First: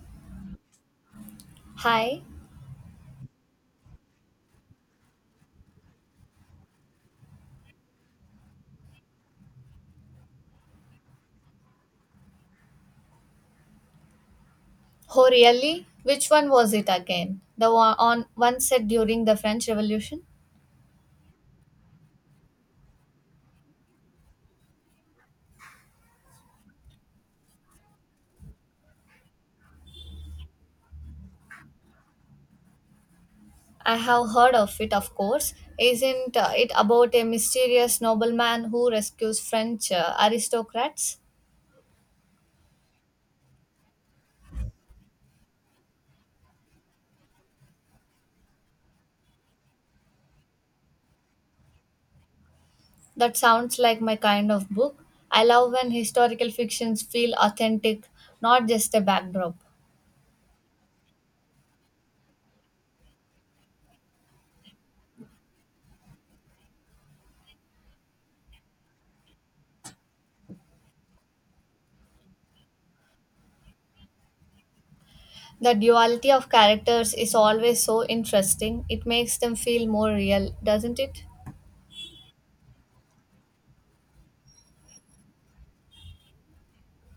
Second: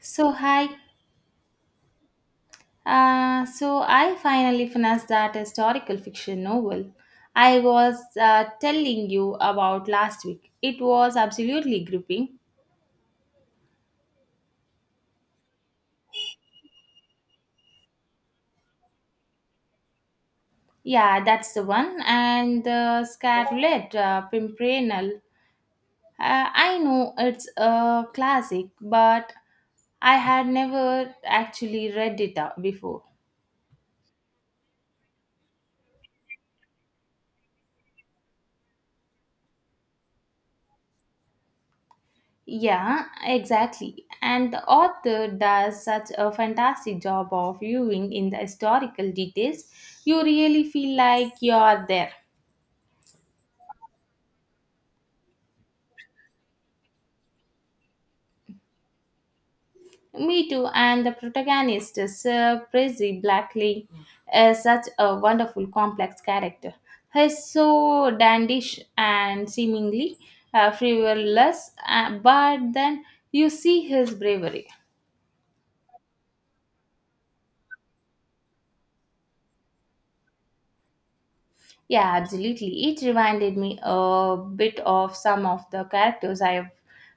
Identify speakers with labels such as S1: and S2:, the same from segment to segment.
S1: So hi,
S2: Hi.
S1: so I finally finished that historical fiction novel I was telling you about last week. It was absolutely gripping.
S2: Oh, really? Which one was it again? The one on one set during the French Revolution?
S1: Yeah, that's the one. And the Scarlet Pimpernel. I know it's a classic, but I had never actually read it out before.
S2: I have heard of it, of course. Isn't it about a mysterious nobleman who rescues French aristocrats?
S1: Yeah, exactly. And the author does such a fantastic job of viewing in the historical details. You really feel like you're there.
S2: That sounds like my kind of book. I love when historical fictions feel authentic, not just a backdrop.
S1: Me too, and the protagonist, Sir Prissy Blackley, is such a wonderful, complex character. He's so dandish and seemingly frivolous, but then you see his bravery.
S2: The duality of characters is always so interesting. It makes them feel more real, doesn't it?
S1: Yeah, absolutely. It reminded me a bit of some of the characters I've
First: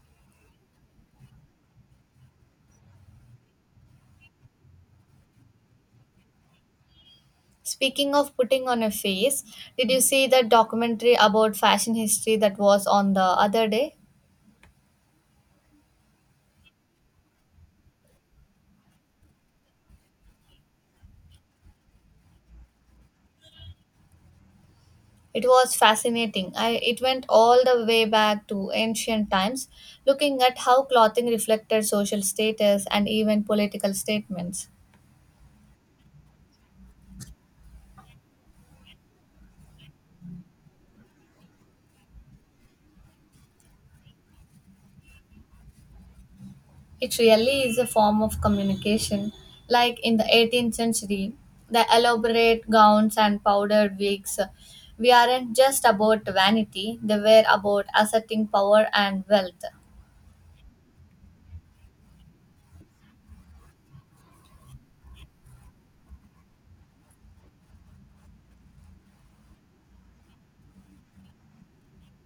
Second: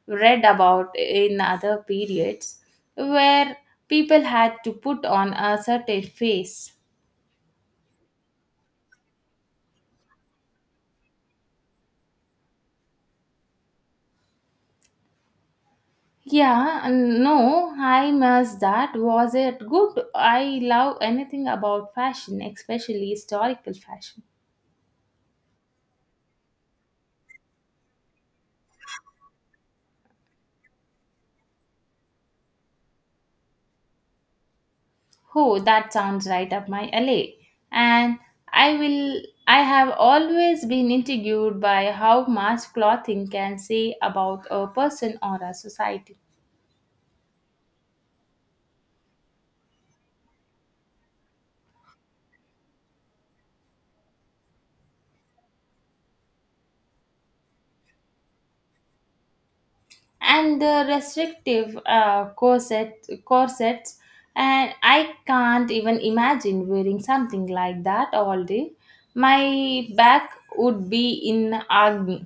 S1: read about in other periods where people had to put on a certain face.
S2: Speaking of putting on a face, did you see that documentary about fashion history that was on the other day?
S1: Yeah, no, I must that. Was it good? I love anything about fashion, especially historical fashion.
S2: It was fascinating. It went all the way back to ancient times, looking at how clothing reflected social status and even political statements.
S1: Oh, that sounds right up my alley. And I will I have always been intrigued by how mass clothing can say about a person or a society.
S2: It really is a form of communication. Like in the 18th century, the elaborate gowns and powdered wigs we aren't just about vanity, they were about asserting power and wealth.
S1: And the restrictive corsets, and I can't even imagine wearing something like that all day. My back would be in agony.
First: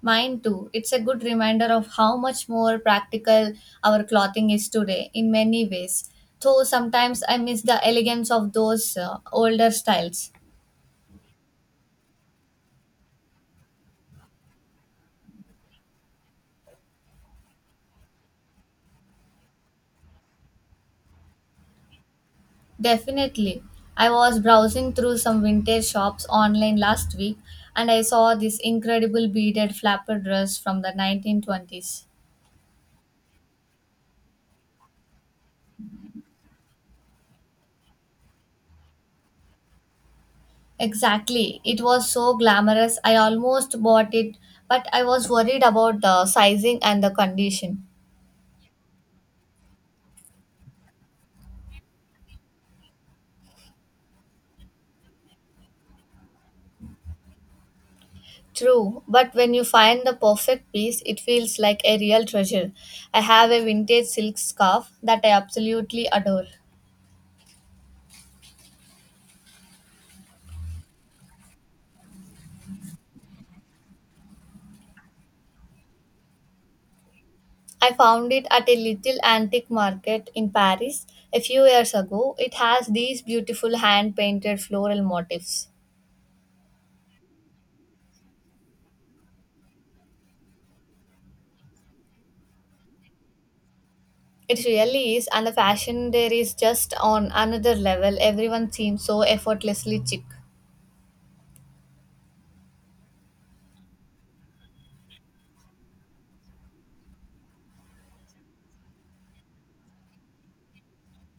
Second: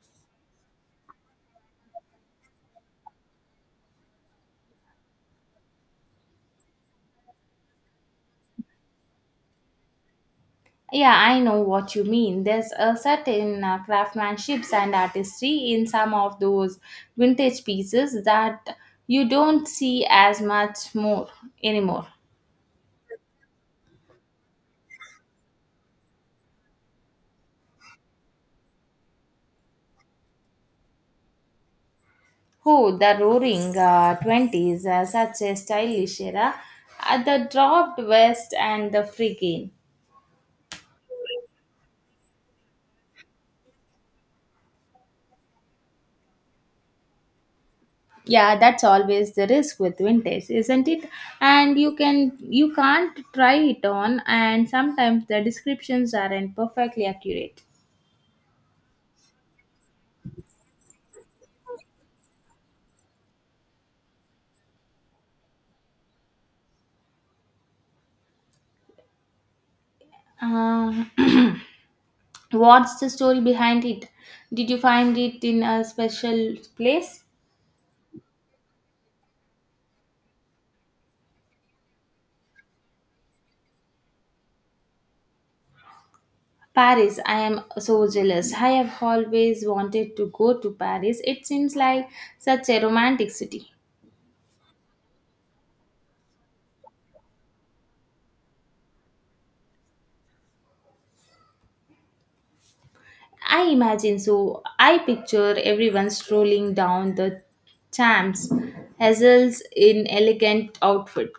S2: Mine too. It's a good reminder of how much more practical our clothing is today in many ways. Though sometimes I miss the elegance of those older styles.
S1: Yeah, I know what you mean. There's a certain craftsmanship and artistry in some of those vintage pieces that you don't see as much more anymore.
S2: Definitely. I was browsing through some vintage shops online last week and I saw this incredible beaded flapper dress from the 1920s.
S1: Oh, the roaring 20s, such a stylish era, the dropped vest and the free game.
S2: Exactly. It was so glamorous. I almost bought it, but I was worried about the sizing and the condition.
S1: Yeah, that's always the risk with vintage, isn't it? And you can't try it on and sometimes the descriptions aren't perfectly accurate.
S2: True, but when you find the perfect piece, it feels like a real treasure. I have a vintage silk scarf that I absolutely adore.
S1: Uh, What's the story behind it? Did you find it in a special place?
S2: I found it at a little antique market in Paris a few years ago. It has these beautiful hand painted floral motifs.
S1: Paris, I am so jealous. I have always wanted to go to Paris. It seems like such a romantic city.
S2: It really is, and the fashion there is just on another level. Everyone seems so effortlessly chic.
S1: I imagine so. I picture everyone strolling down the Champs, Hazels in elegant outfit.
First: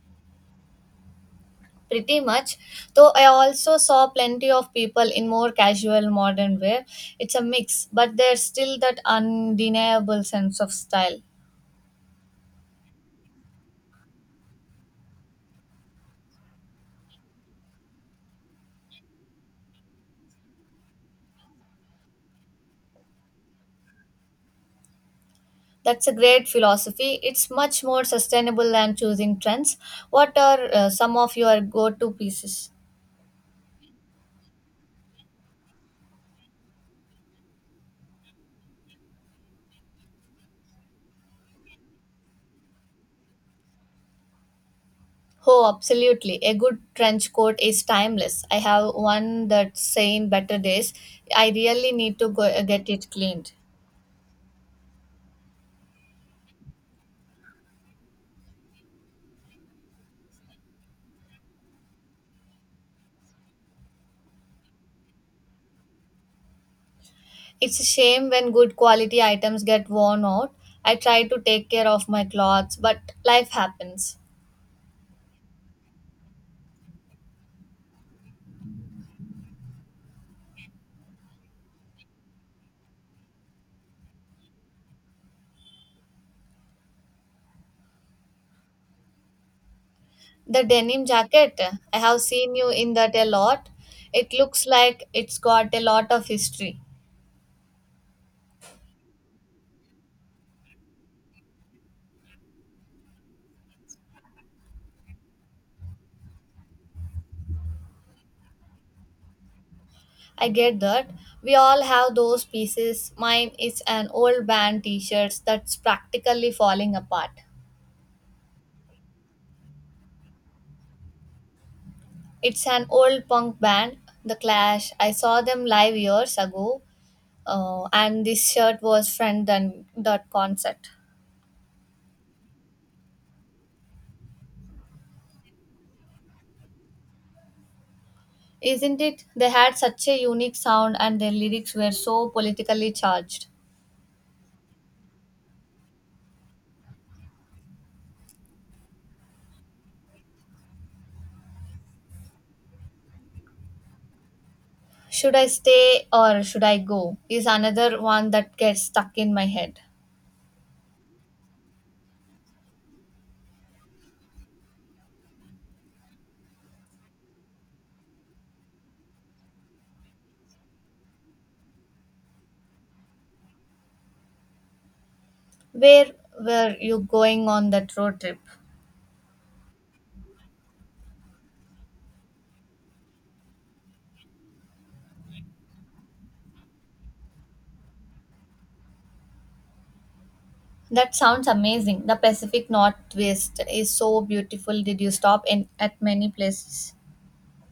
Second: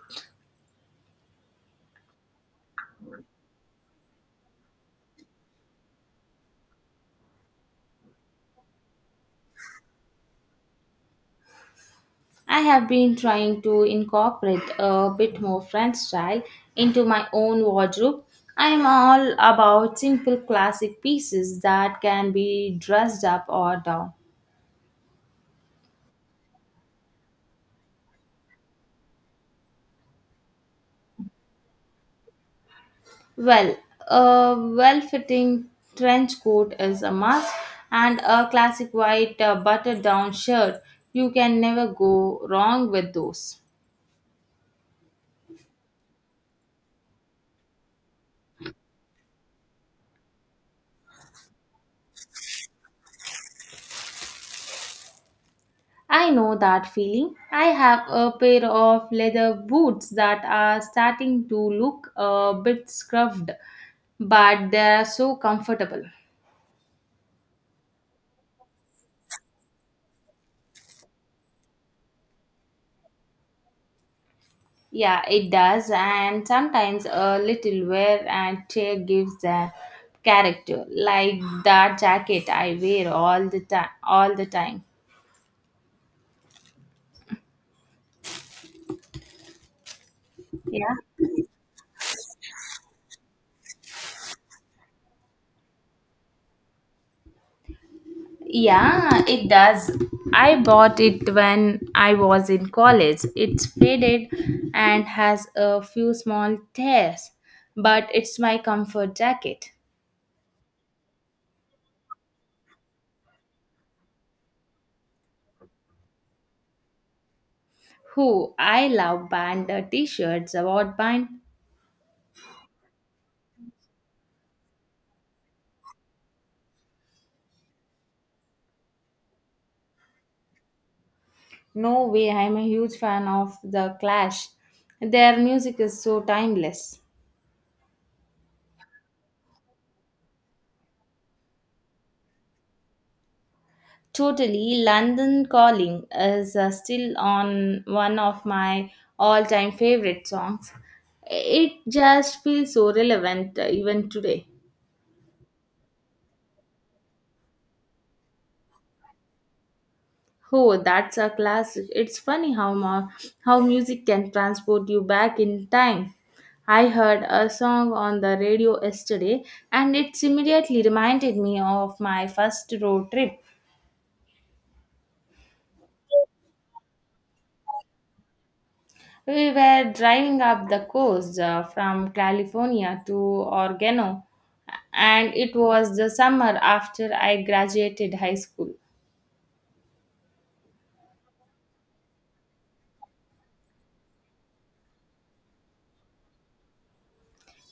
S2: Pretty much, though I also saw plenty of people in more casual modern wear. It's a mix, but there's still that undeniable sense of style.
S1: I have been trying to incorporate a bit more French style into my own wardrobe. I am all about simple classic pieces that can be dressed up or down.
S2: That's a great philosophy. It's much more sustainable than choosing trends. What are some of your go-to pieces?
S1: Well, a well fitting trench coat is a must, and a classic white button down shirt. You can never go wrong with those.
S2: Oh, absolutely. A good trench coat is timeless. I have one that's saying better days. I really need to get it cleaned.
S1: I know that feeling. I have a pair of leather boots that are starting to look a bit scruffed, but they are so comfortable.
S2: It's a shame when good quality items get worn out. I try to take care of my clothes, but life happens.
S1: Yeah, it does, and sometimes a little wear and tear gives the character, like that jacket I wear all the time. All the time.
S2: The
S1: Yeah.
S2: denim jacket, I have seen you in that a lot. It looks like it's got a lot of history.
S1: Yeah, it does. I bought it when I was in college. It's faded and has a few small tears, but it's my comfort jacket.
S2: I get that. We all have those pieces. Mine is an old band t shirts that's practically falling apart.
S1: Who I love band the t-shirts about band.
S2: It's an old punk band, The Clash. I saw them live years ago, and this shirt was friend than that concert.
S1: No way, I'm a huge fan of The Clash. Their music is so timeless.
S2: Isn't it? They had such a unique sound and their lyrics were so politically charged.
S1: Totally, London Calling is still on one of my all-time favorite songs. It just feels so relevant even today.
S2: Should I stay or should I go? Is another one that gets stuck in my head.
S1: Oh, that's a classic. It's funny how how music can transport you back in time. I heard a song on the radio yesterday and it immediately reminded me of my first road trip.
S2: Where were you going on that road trip?
S1: We were driving up the coast from California to Oregano, and it was the summer after I graduated high school.
S2: That sounds amazing. The Pacific Northwest is so beautiful. Did you stop in at many places?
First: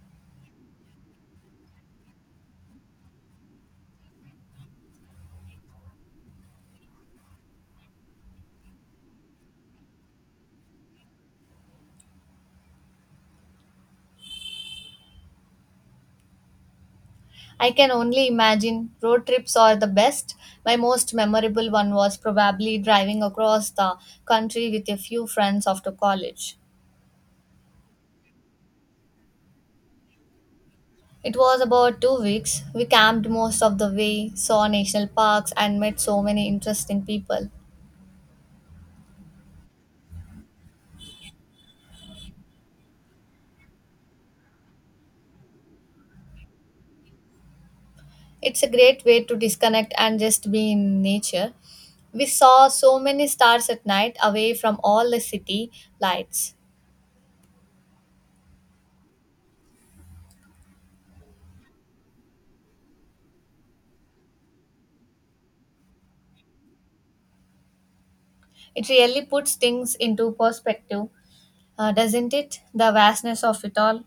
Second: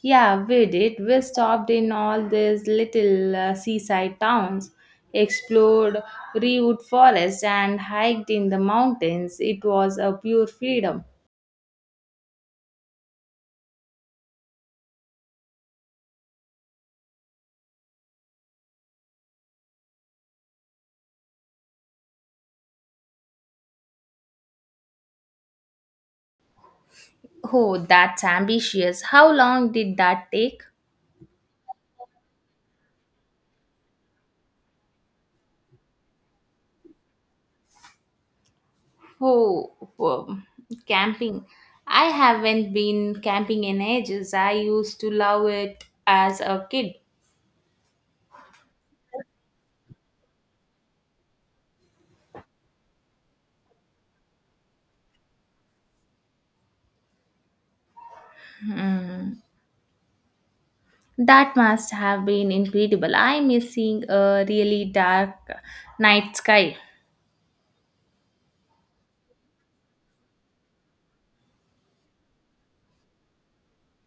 S1: Yeah, we did. We stopped in all these little seaside towns, explored redwood forest, and hiked in the mountains. It was a pure freedom.
S2: I can only imagine road trips are the best. My most memorable one was probably driving across the country with a few friends after college.
S1: Oh, that's ambitious. How long did that take?
S2: It was about 2 weeks. We camped most of the way, saw national parks, and met so many interesting people.
S1: Oh, um, camping. I haven't been camping in ages. I used to love it as a kid.
S2: It's a great way to disconnect and just be in nature. We saw so many stars at night away from all the city lights.
S1: That must have been incredible. I miss seeing a really dark night sky.
S2: It really puts things into perspective, doesn't it? The vastness of it all.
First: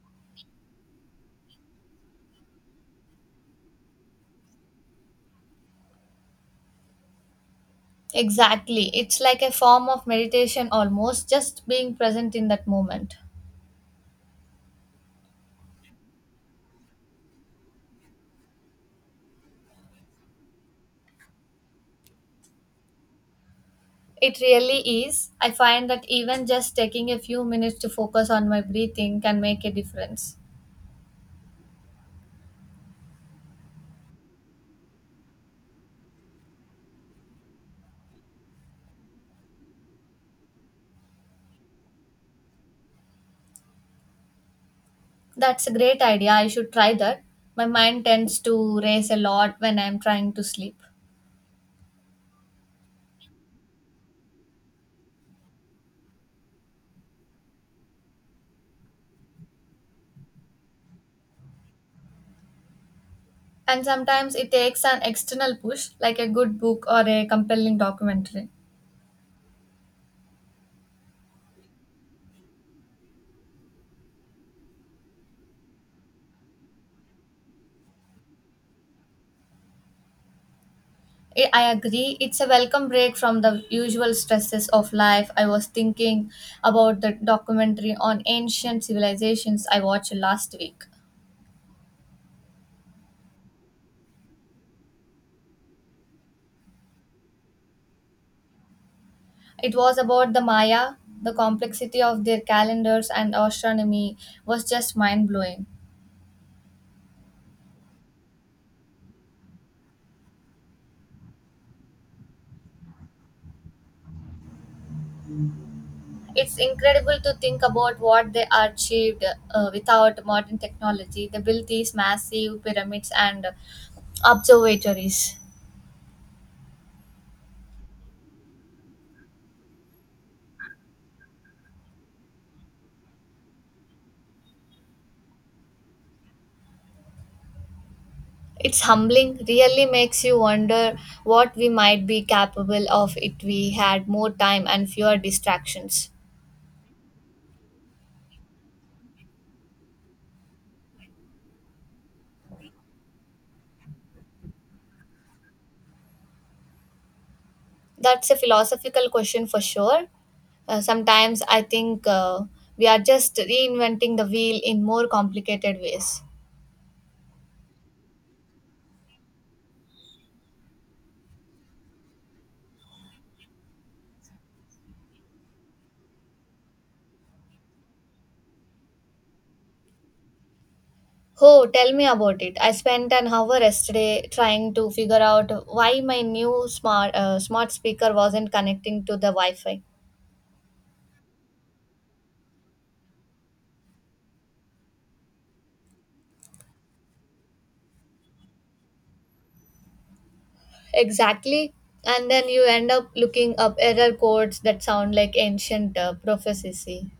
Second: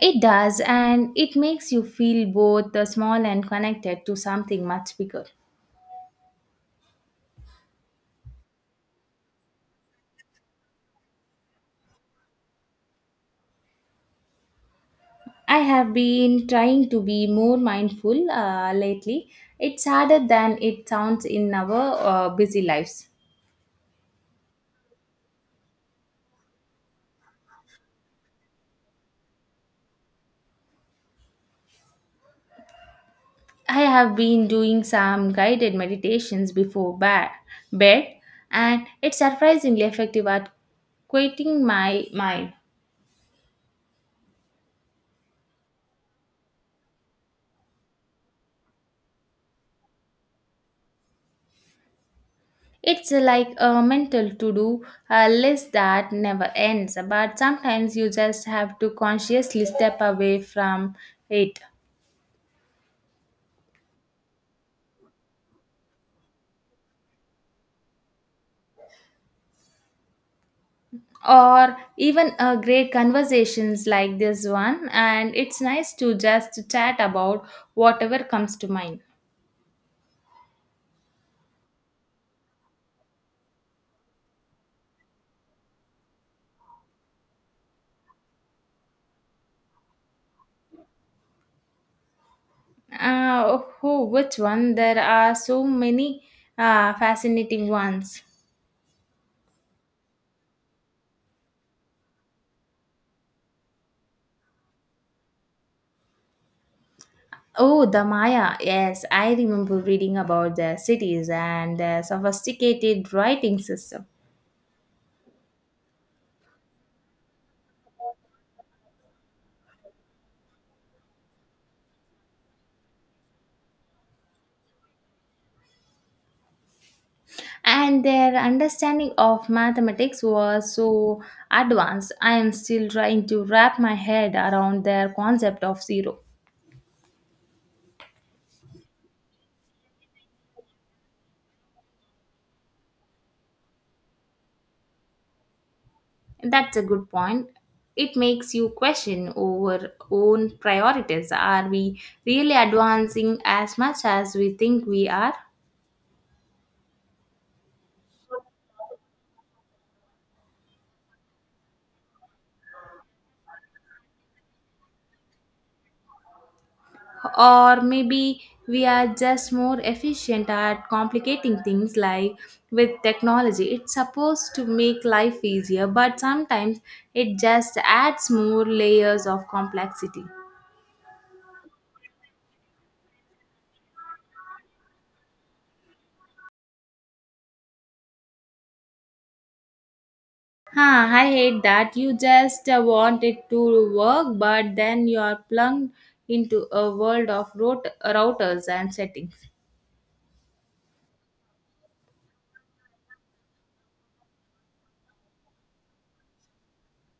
S1: It does, and it makes you feel both small and connected to something much bigger.
S2: Exactly. It's like a form of meditation almost, just being present in that moment.
S1: I have been trying to be more mindful lately. It's harder than it sounds in our busy lives.
S2: It really is. I find that even just taking a few minutes to focus on my breathing can make a difference.
S1: I have been doing some guided meditations before bed, and it's surprisingly effective at quieting my mind.
S2: That's a great idea. I should try that. My mind tends to race a lot when I'm trying to sleep.
S1: It's like a mental to do a list that never ends, but sometimes you just have to consciously step away from it.
S2: And sometimes it takes an external push, like a good book or a compelling documentary.
S1: Or even a great conversations like this one, and it's nice to just chat about whatever comes to mind.
S2: I agree, it's a welcome break from the usual stresses of life. I was thinking about the documentary on ancient civilizations I watched last week.
S1: Oh, which one? There are so many fascinating ones.
S2: It was about the Maya, the complexity of their calendars and astronomy was just mind blowing.
S1: Oh, the Maya. Yes, I remember reading about their cities and their sophisticated writing system.
S2: It's incredible to think about what they achieved without modern technology. They built these massive pyramids and observatories.
S1: And their understanding of mathematics was so advanced. I am still trying to wrap my head around their concept of zero.
S2: It's humbling, really makes you wonder what we might be capable of if we had more time and fewer distractions.
S1: That's a good point. It makes you question our own priorities. Are we really advancing as much as we think we are?
S2: That's a philosophical question for sure. Sometimes I think we are just reinventing the wheel in more complicated ways.
S1: Or maybe we are just more efficient at complicating things like with technology. It's supposed to make life easier, but sometimes it just adds more layers of complexity.
S2: Oh, tell me about it. I spent an hour yesterday trying to figure out why my new smart speaker wasn't connecting to the Wi-Fi.
S1: Huh, I hate that. You just want it to work, but then you're plugged into a world of routers and settings.
S2: Exactly. And then you end up looking up error codes that sound like ancient prophecy.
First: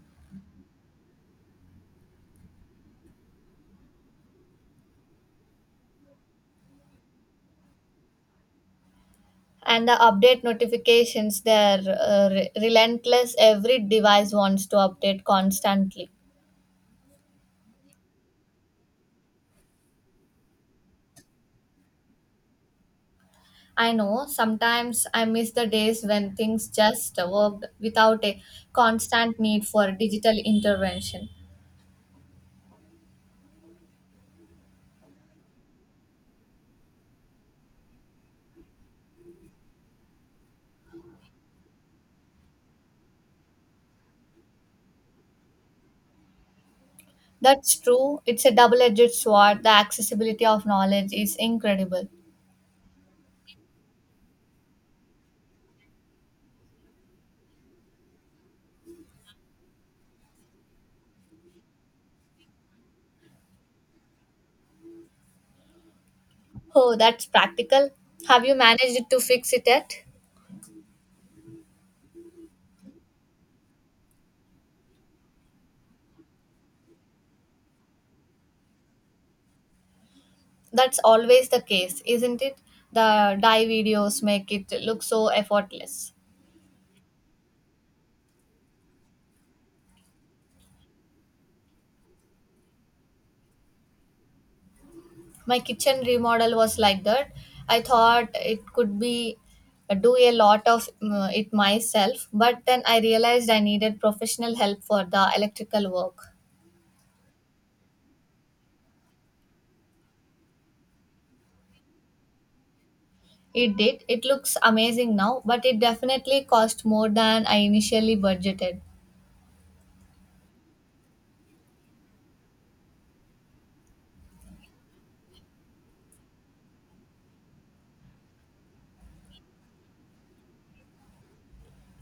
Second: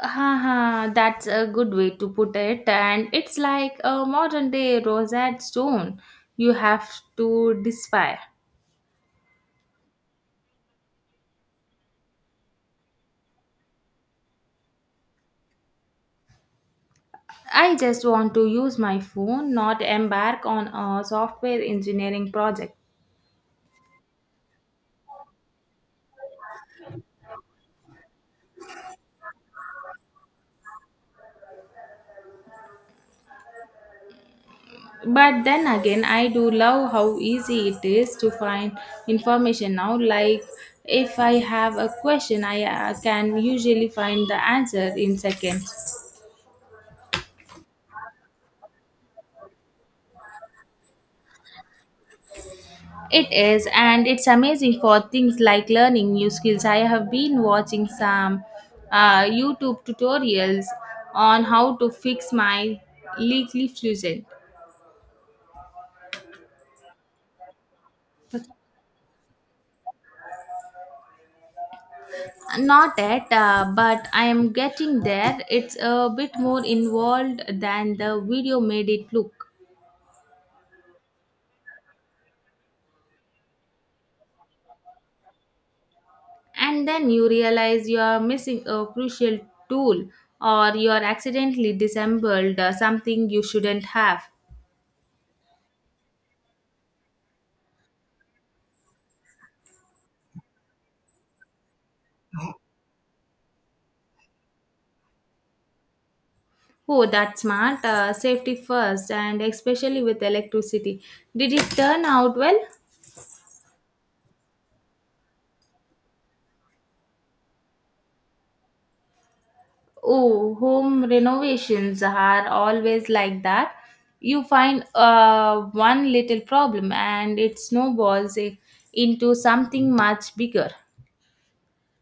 S1: Haha, that's a good way to put it. And it's like a modern day Rosetta Stone you have to despair.
S2: And the update notifications, they're relentless. Every device wants to update constantly.
S1: I just want to use my phone, not embark on a software engineering project.
S2: I know, sometimes I miss the days when things just worked without a constant need for digital intervention.
S1: But then again, I do love how easy it is to find information now. Like, if I have a question, I can usually find the answer in seconds.
S2: That's true, it's a double-edged sword. The accessibility of knowledge is incredible.
S1: It is, and it's amazing for things like learning new skills. I have been watching some YouTube tutorials on how to fix my leaky fusion.
S2: Oh, that's practical. Have you managed to fix it yet?
S1: Not yet, but I am getting there. It's a bit more involved than the video made it look.
S2: That's always the case, isn't it? The die videos make it look so effortless.
S1: And then you realize you are missing a crucial tool or you are accidentally disassembled something you shouldn't have.
S2: My kitchen remodel was like that. I thought it could be do a lot of it myself, but then I realized I needed professional help for the electrical work.
S1: Oh, that's smart, safety first and especially with electricity. Did it turn out well?
S2: It did, it looks amazing now, but it definitely cost more than I initially budgeted.
S1: Oh, home renovations are always like that. You find one little problem and it snowballs into something much bigger.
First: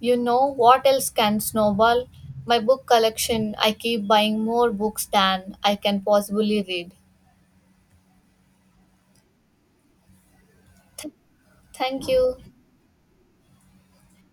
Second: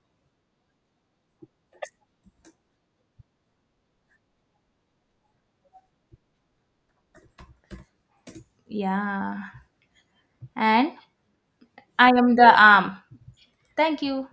S2: You know what else can snowball? My book collection. I keep buying more books than I can possibly read.
S1: Yeah. And
S2: Thank
S1: I am
S2: you.
S1: the arm, thank you.